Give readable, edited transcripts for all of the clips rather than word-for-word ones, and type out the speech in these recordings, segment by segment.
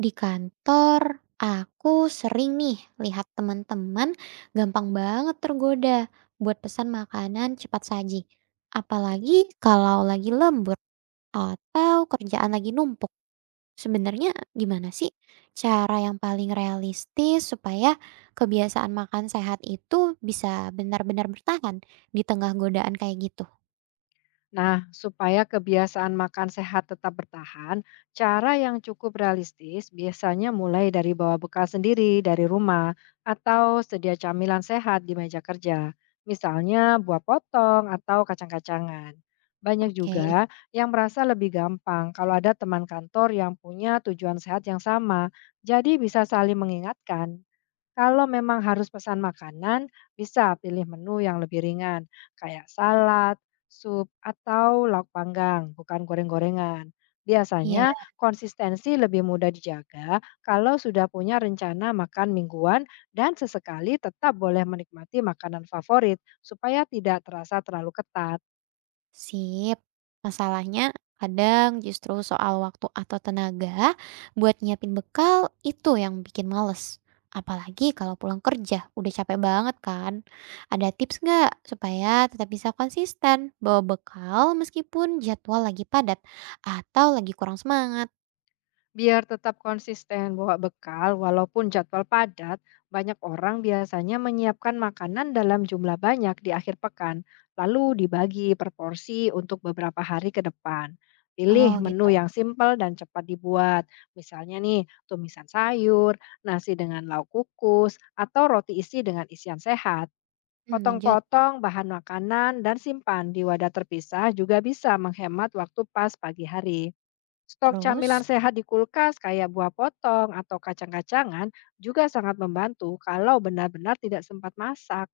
Di kantor, aku sering nih lihat teman-teman gampang banget tergoda buat pesan makanan cepat saji. Apalagi kalau lagi lembur atau kerjaan lagi numpuk. Sebenarnya gimana sih cara yang paling realistis supaya kebiasaan makan sehat itu bisa benar-benar bertahan di tengah godaan kayak gitu? Nah, supaya kebiasaan makan sehat tetap bertahan, cara yang cukup realistis biasanya mulai dari bawa bekal sendiri dari rumah atau sedia camilan sehat di meja kerja, misalnya buah potong atau kacang-kacangan. Banyak Oke, juga yang merasa lebih gampang kalau ada teman kantor yang punya tujuan sehat yang sama, jadi bisa saling mengingatkan kalau memang harus pesan makanan, bisa pilih menu yang lebih ringan, kayak salad, sup, atau lauk panggang, bukan goreng-gorengan. iya. Biasanya, konsistensi lebih mudah dijaga kalau sudah punya rencana makan mingguan dan sesekali tetap boleh menikmati makanan favorit supaya tidak terasa terlalu ketat. Sip. Masalahnya kadang justru soal waktu atau tenaga buat nyiapin bekal itu yang bikin males. Apalagi kalau pulang kerja udah capek banget kan. Ada tips nggak supaya tetap bisa konsisten bawa bekal meskipun jadwal lagi padat atau lagi kurang semangat? Biar tetap konsisten bawa bekal, walaupun jadwal padat, banyak orang biasanya menyiapkan makanan dalam jumlah banyak di akhir pekan, lalu dibagi per porsi untuk beberapa hari ke depan. Pilih Oh gitu. menu yang simpel dan cepat dibuat. Misalnya nih, tumisan sayur, nasi dengan lauk kukus, atau roti isi dengan isian sehat. Hmm, lanjut. Potong-potong bahan makanan dan simpan di wadah terpisah juga bisa menghemat waktu pas pagi hari. Stok camilan Terus? sehat di kulkas kayak buah potong atau kacang-kacangan juga sangat membantu kalau benar-benar tidak sempat masak.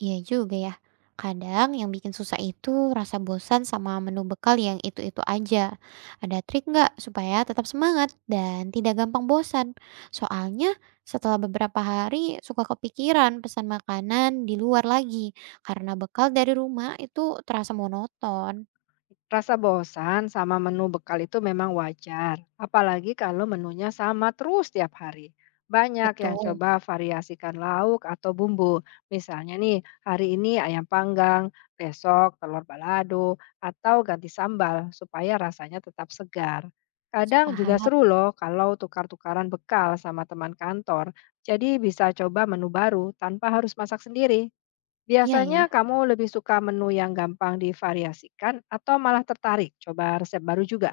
Iya juga ya. Kadang yang bikin susah itu rasa bosan sama menu bekal yang itu-itu aja. Ada trik nggak supaya tetap semangat dan tidak gampang bosan? Soalnya setelah beberapa hari suka kepikiran pesan makanan di luar lagi karena bekal dari rumah itu terasa monoton. Rasa bosan sama menu bekal itu memang wajar, apalagi kalau menunya sama terus tiap hari. Banyak yang Betul, coba variasikan lauk atau bumbu. Misalnya nih, hari ini ayam panggang, besok telur balado, atau ganti sambal supaya rasanya tetap segar. Kadang juga sepaham. seru loh kalau tukar-tukaran bekal sama teman kantor. Jadi bisa coba menu baru tanpa harus masak sendiri. Iya ya. Biasanya kamu lebih suka menu yang gampang divariasikan atau malah tertarik coba resep baru juga?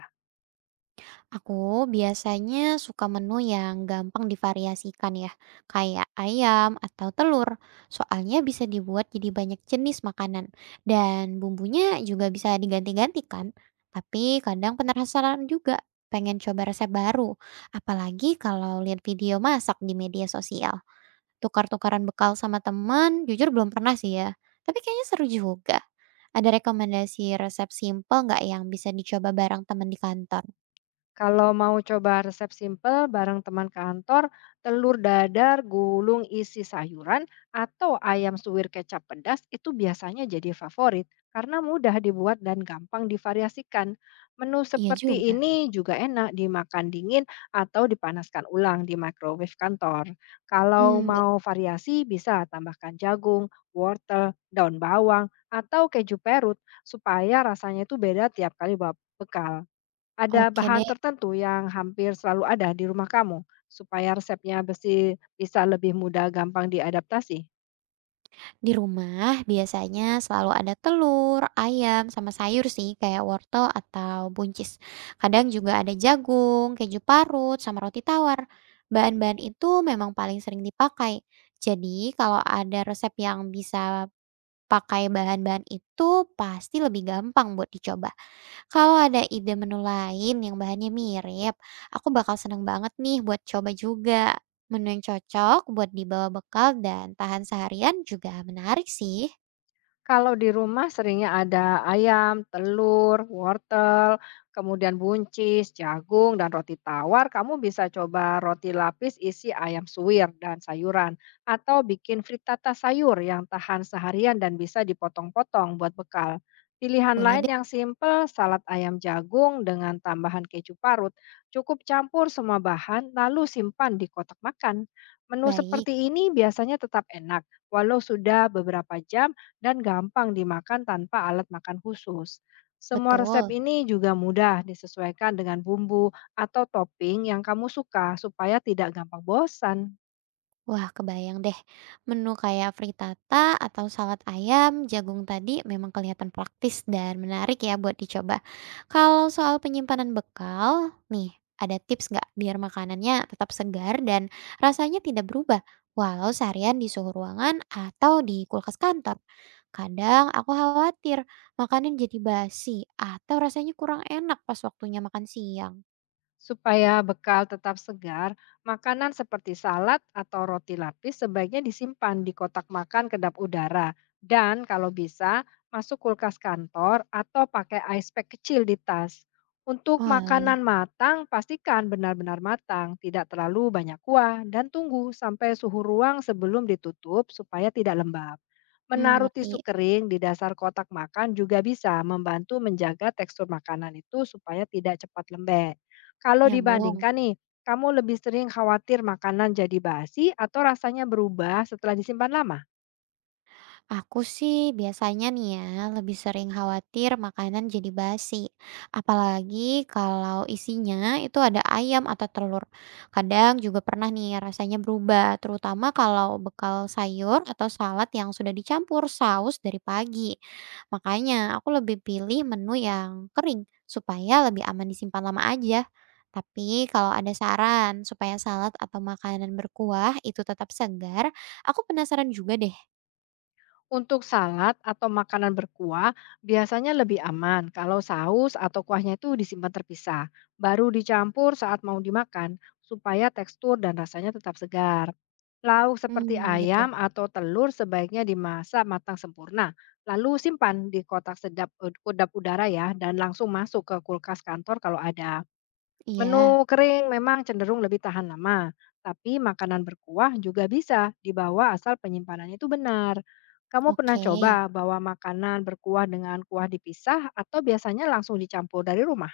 Aku biasanya suka menu yang gampang divariasikan ya, kayak ayam atau telur. Soalnya bisa dibuat jadi banyak jenis makanan dan bumbunya juga bisa diganti-ganti kan. Tapi kadang penasaran juga, pengen coba resep baru. Apalagi kalau lihat video masak di media sosial. Tukar-tukaran bekal sama teman, jujur belum pernah sih ya. Tapi kayaknya seru juga. Ada rekomendasi resep simple nggak yang bisa dicoba bareng teman di kantor? Kalau mau coba resep simpel bareng teman kantor, telur dadar gulung isi sayuran atau ayam suwir kecap pedas itu biasanya jadi favorit karena mudah dibuat dan gampang divariasikan. Menu Iya seperti juga. ini juga enak dimakan dingin atau dipanaskan ulang di microwave kantor. Kalau Hmm, baik, mau variasi bisa tambahkan jagung, wortel, daun bawang, atau keju perut supaya rasanya itu beda tiap kali bawa bekal. Ada oke bahan deh. tertentu yang hampir selalu ada di rumah kamu supaya resepnya besi bisa lebih mudah diadaptasi? Di rumah biasanya selalu ada telur, ayam, sama sayur sih kayak wortel atau buncis. Kadang juga ada jagung, keju parut, sama roti tawar. Bahan-bahan itu memang paling sering dipakai. Jadi kalau ada resep yang bisa pakai bahan-bahan itu pasti lebih gampang buat dicoba. Kalau ada ide menu lain yang bahannya mirip, aku bakal seneng banget nih buat coba juga. Menu yang cocok buat dibawa bekal dan tahan seharian juga menarik sih. Kalau di rumah seringnya ada ayam, telur, wortel, kemudian buncis, jagung, dan roti tawar. Kamu bisa coba roti lapis isi ayam suwir dan sayuran. Atau bikin frittata sayur yang tahan seharian dan bisa dipotong-potong buat bekal. Pilihan Boleh lain deh, yang simple, salad ayam jagung dengan tambahan keju parut. Cukup campur semua bahan, lalu simpan di kotak makan. Menu baik, seperti ini biasanya tetap enak, walau sudah beberapa jam dan gampang dimakan tanpa alat makan khusus. Semua resep betul. ini juga mudah disesuaikan dengan bumbu atau topping yang kamu suka supaya tidak gampang bosan. Wah, kebayang deh. Menu kayak frittata atau salad ayam jagung tadi memang kelihatan praktis dan menarik ya buat dicoba. Kalau soal penyimpanan bekal, nih ada tips nggak biar makanannya tetap segar dan rasanya tidak berubah walau seharian di suhu ruangan atau di kulkas kantor? Kadang aku khawatir makanan jadi basi atau rasanya kurang enak pas waktunya makan siang. Supaya bekal tetap segar, makanan seperti salad atau roti lapis sebaiknya disimpan di kotak makan kedap udara. Dan kalau bisa, masuk kulkas kantor atau pakai ice pack kecil di tas. Untuk Walah, makanan matang, pastikan benar-benar matang, tidak terlalu banyak kuah, dan tunggu sampai suhu ruang sebelum ditutup supaya tidak lembab. hmm, Menaruh tisu ngerti. kering di dasar kotak makan juga bisa membantu menjaga tekstur makanan itu supaya tidak cepat lembek. Kalau Nyambung. dibandingkan nih, kamu lebih sering khawatir makanan jadi basi atau rasanya berubah setelah disimpan lama? Aku sih biasanya nih ya, lebih sering khawatir makanan jadi basi. Apalagi kalau isinya itu ada ayam atau telur. Kadang juga pernah nih rasanya berubah, terutama kalau bekal sayur atau salad yang sudah dicampur saus dari pagi. Makanya aku lebih pilih menu yang kering supaya lebih aman disimpan lama aja. Tapi kalau ada saran supaya salad atau makanan berkuah itu tetap segar, aku penasaran juga deh. Untuk salad atau makanan berkuah, biasanya lebih aman kalau saus atau kuahnya itu disimpan terpisah, baru dicampur saat mau dimakan, supaya tekstur dan rasanya tetap segar. Lauk seperti Hmm, gitu. ayam atau telur sebaiknya dimasak matang sempurna, lalu simpan di kotak kedap udara ya, dan langsung masuk ke kulkas kantor kalau ada. Menu Iya, kering memang cenderung lebih tahan lama, tapi makanan berkuah juga bisa dibawa asal penyimpanannya itu benar. Kamu pernah oke. coba bawa makanan berkuah dengan kuah dipisah atau biasanya langsung dicampur dari rumah?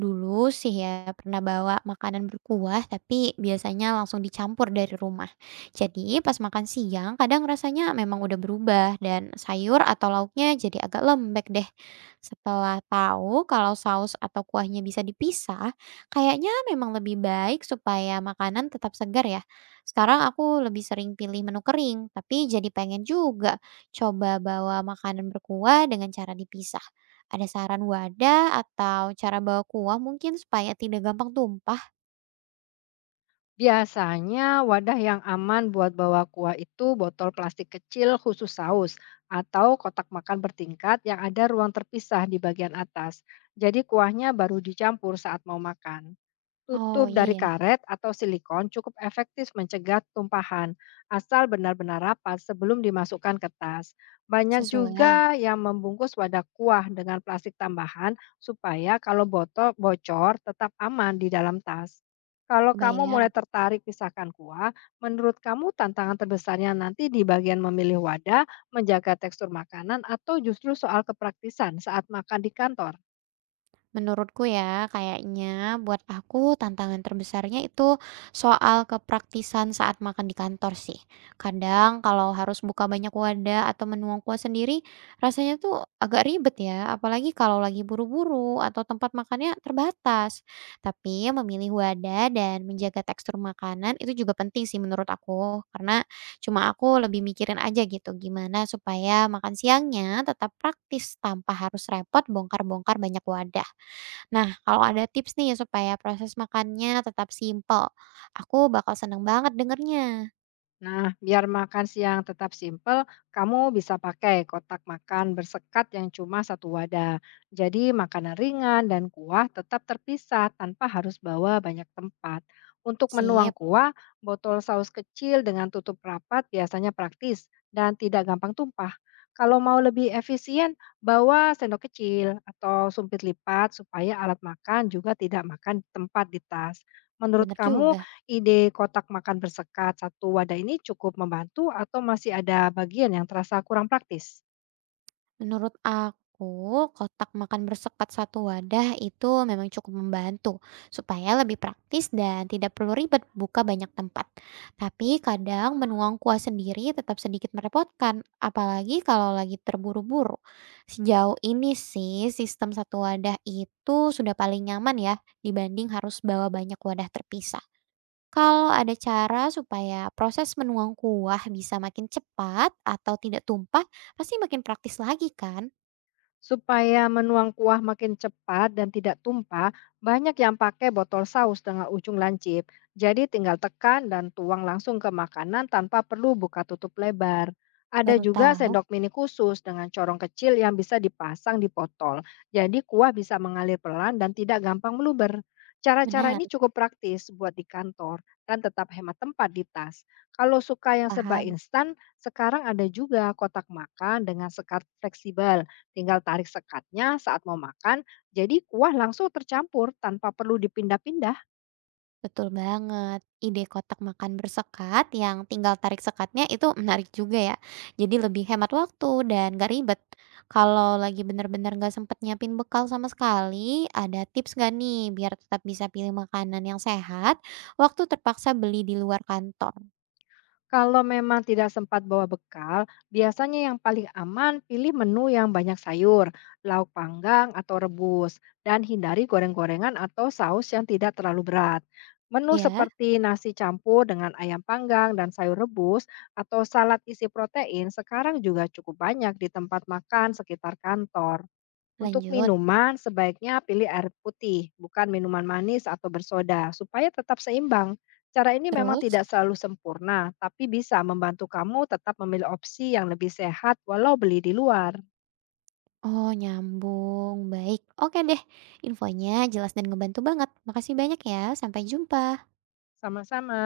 Dulu sih ya pernah bawa makanan berkuah, tapi biasanya langsung dicampur dari rumah. Jadi pas makan siang kadang rasanya memang udah berubah dan sayur atau lauknya jadi agak lembek deh. Setelah tahu kalau saus atau kuahnya bisa dipisah, kayaknya memang lebih baik supaya makanan tetap segar ya. Sekarang aku lebih sering pilih menu kering, tapi jadi pengen juga coba bawa makanan berkuah dengan cara dipisah. Ada saran wadah atau cara bawa kuah mungkin supaya tidak gampang tumpah? Biasanya wadah yang aman buat bawa kuah itu botol plastik kecil khusus saus atau kotak makan bertingkat yang ada ruang terpisah di bagian atas. Jadi kuahnya baru dicampur saat mau makan. Oh, Tutup iya dari ya, karet atau silikon cukup efektif mencegah tumpahan, asal benar-benar rapat sebelum dimasukkan ke tas. Banyak sesuai, juga yang membungkus wadah kuah dengan plastik tambahan supaya kalau botol bocor tetap aman di dalam tas. Kalau kamu kebayang. mulai tertarik pisahkan kuah, menurut kamu tantangan terbesarnya nanti di bagian memilih wadah, menjaga tekstur makanan, atau justru soal kepraktisan saat makan di kantor? Menurutku ya, kayaknya buat aku tantangan terbesarnya itu soal kepraktisan saat makan di kantor sih. Kadang kalau harus buka banyak wadah atau menuang kuah sendiri, rasanya tuh agak ribet ya, apalagi kalau lagi buru-buru atau tempat makannya terbatas. Tapi memilih wadah dan menjaga tekstur makanan itu juga penting sih menurut aku, karena cuma aku lebih mikirin aja gitu gimana supaya makan siangnya tetap praktis tanpa harus repot bongkar-bongkar banyak wadah. Nah, kalau ada tips nih supaya proses makannya tetap simpel, aku bakal seneng banget dengernya. Nah, biar makan siang tetap simpel, kamu bisa pakai kotak makan bersekat yang cuma satu wadah. Jadi, makanan ringan dan kuah tetap terpisah tanpa harus bawa banyak tempat. Untuk menuang Sip, kuah, botol saus kecil dengan tutup rapat biasanya praktis dan tidak gampang tumpah. Kalau mau lebih efisien, bawa sendok kecil atau sumpit lipat supaya alat makan juga tidak makan tempat di tas. Menurut bener kamu, juga. ide kotak makan bersekat satu wadah ini cukup membantu atau masih ada bagian yang terasa kurang praktis? Menurut aku, kotak makan bersekat satu wadah itu memang cukup membantu supaya lebih praktis dan tidak perlu ribet buka banyak tempat. Tapi kadang menuang kuah sendiri tetap sedikit merepotkan, apalagi kalau lagi terburu-buru. Sejauh ini sih sistem satu wadah itu sudah paling nyaman ya dibanding harus bawa banyak wadah terpisah. Kalau ada cara supaya proses menuang kuah bisa makin cepat atau tidak tumpah, pasti makin praktis lagi kan? Supaya menuang kuah makin cepat dan tidak tumpah, banyak yang pakai botol saus dengan ujung lancip. Jadi tinggal tekan dan tuang langsung ke makanan tanpa perlu buka tutup lebar. Ada Baru juga tahu, sendok mini khusus dengan corong kecil yang bisa dipasang di botol. Jadi kuah bisa mengalir pelan dan tidak gampang meluber. Cara-cara ini menarik, cukup praktis buat di kantor dan tetap hemat tempat di tas. Kalau suka yang serba paham. instan, sekarang ada juga kotak makan dengan sekat fleksibel. Tinggal tarik sekatnya saat mau makan, jadi kuah langsung tercampur tanpa perlu dipindah-pindah. Betul banget. Ide kotak makan bersekat yang tinggal tarik sekatnya itu menarik juga ya. Jadi lebih hemat waktu dan gak ribet. Kalau lagi bener-bener gak sempet nyiapin bekal sama sekali, ada tips gak nih biar tetap bisa pilih makanan yang sehat waktu terpaksa beli di luar kantor? Kalau memang tidak sempat bawa bekal, biasanya yang paling aman pilih menu yang banyak sayur, lauk panggang atau rebus, dan hindari goreng-gorengan atau saus yang tidak terlalu berat. Menu Ya, seperti nasi campur dengan ayam panggang dan sayur rebus atau salad isi protein sekarang juga cukup banyak di tempat makan sekitar kantor. Untuk lanjut. minuman, sebaiknya pilih air putih, bukan minuman manis atau bersoda, supaya tetap seimbang. Cara ini memang Terus? tidak selalu sempurna, tapi bisa membantu kamu tetap memilih opsi yang lebih sehat walau beli di luar. Oh, nyambung. Baik. Oke deh. Infonya jelas dan ngebantu banget. Makasih banyak ya. Sampai jumpa. Sama-sama.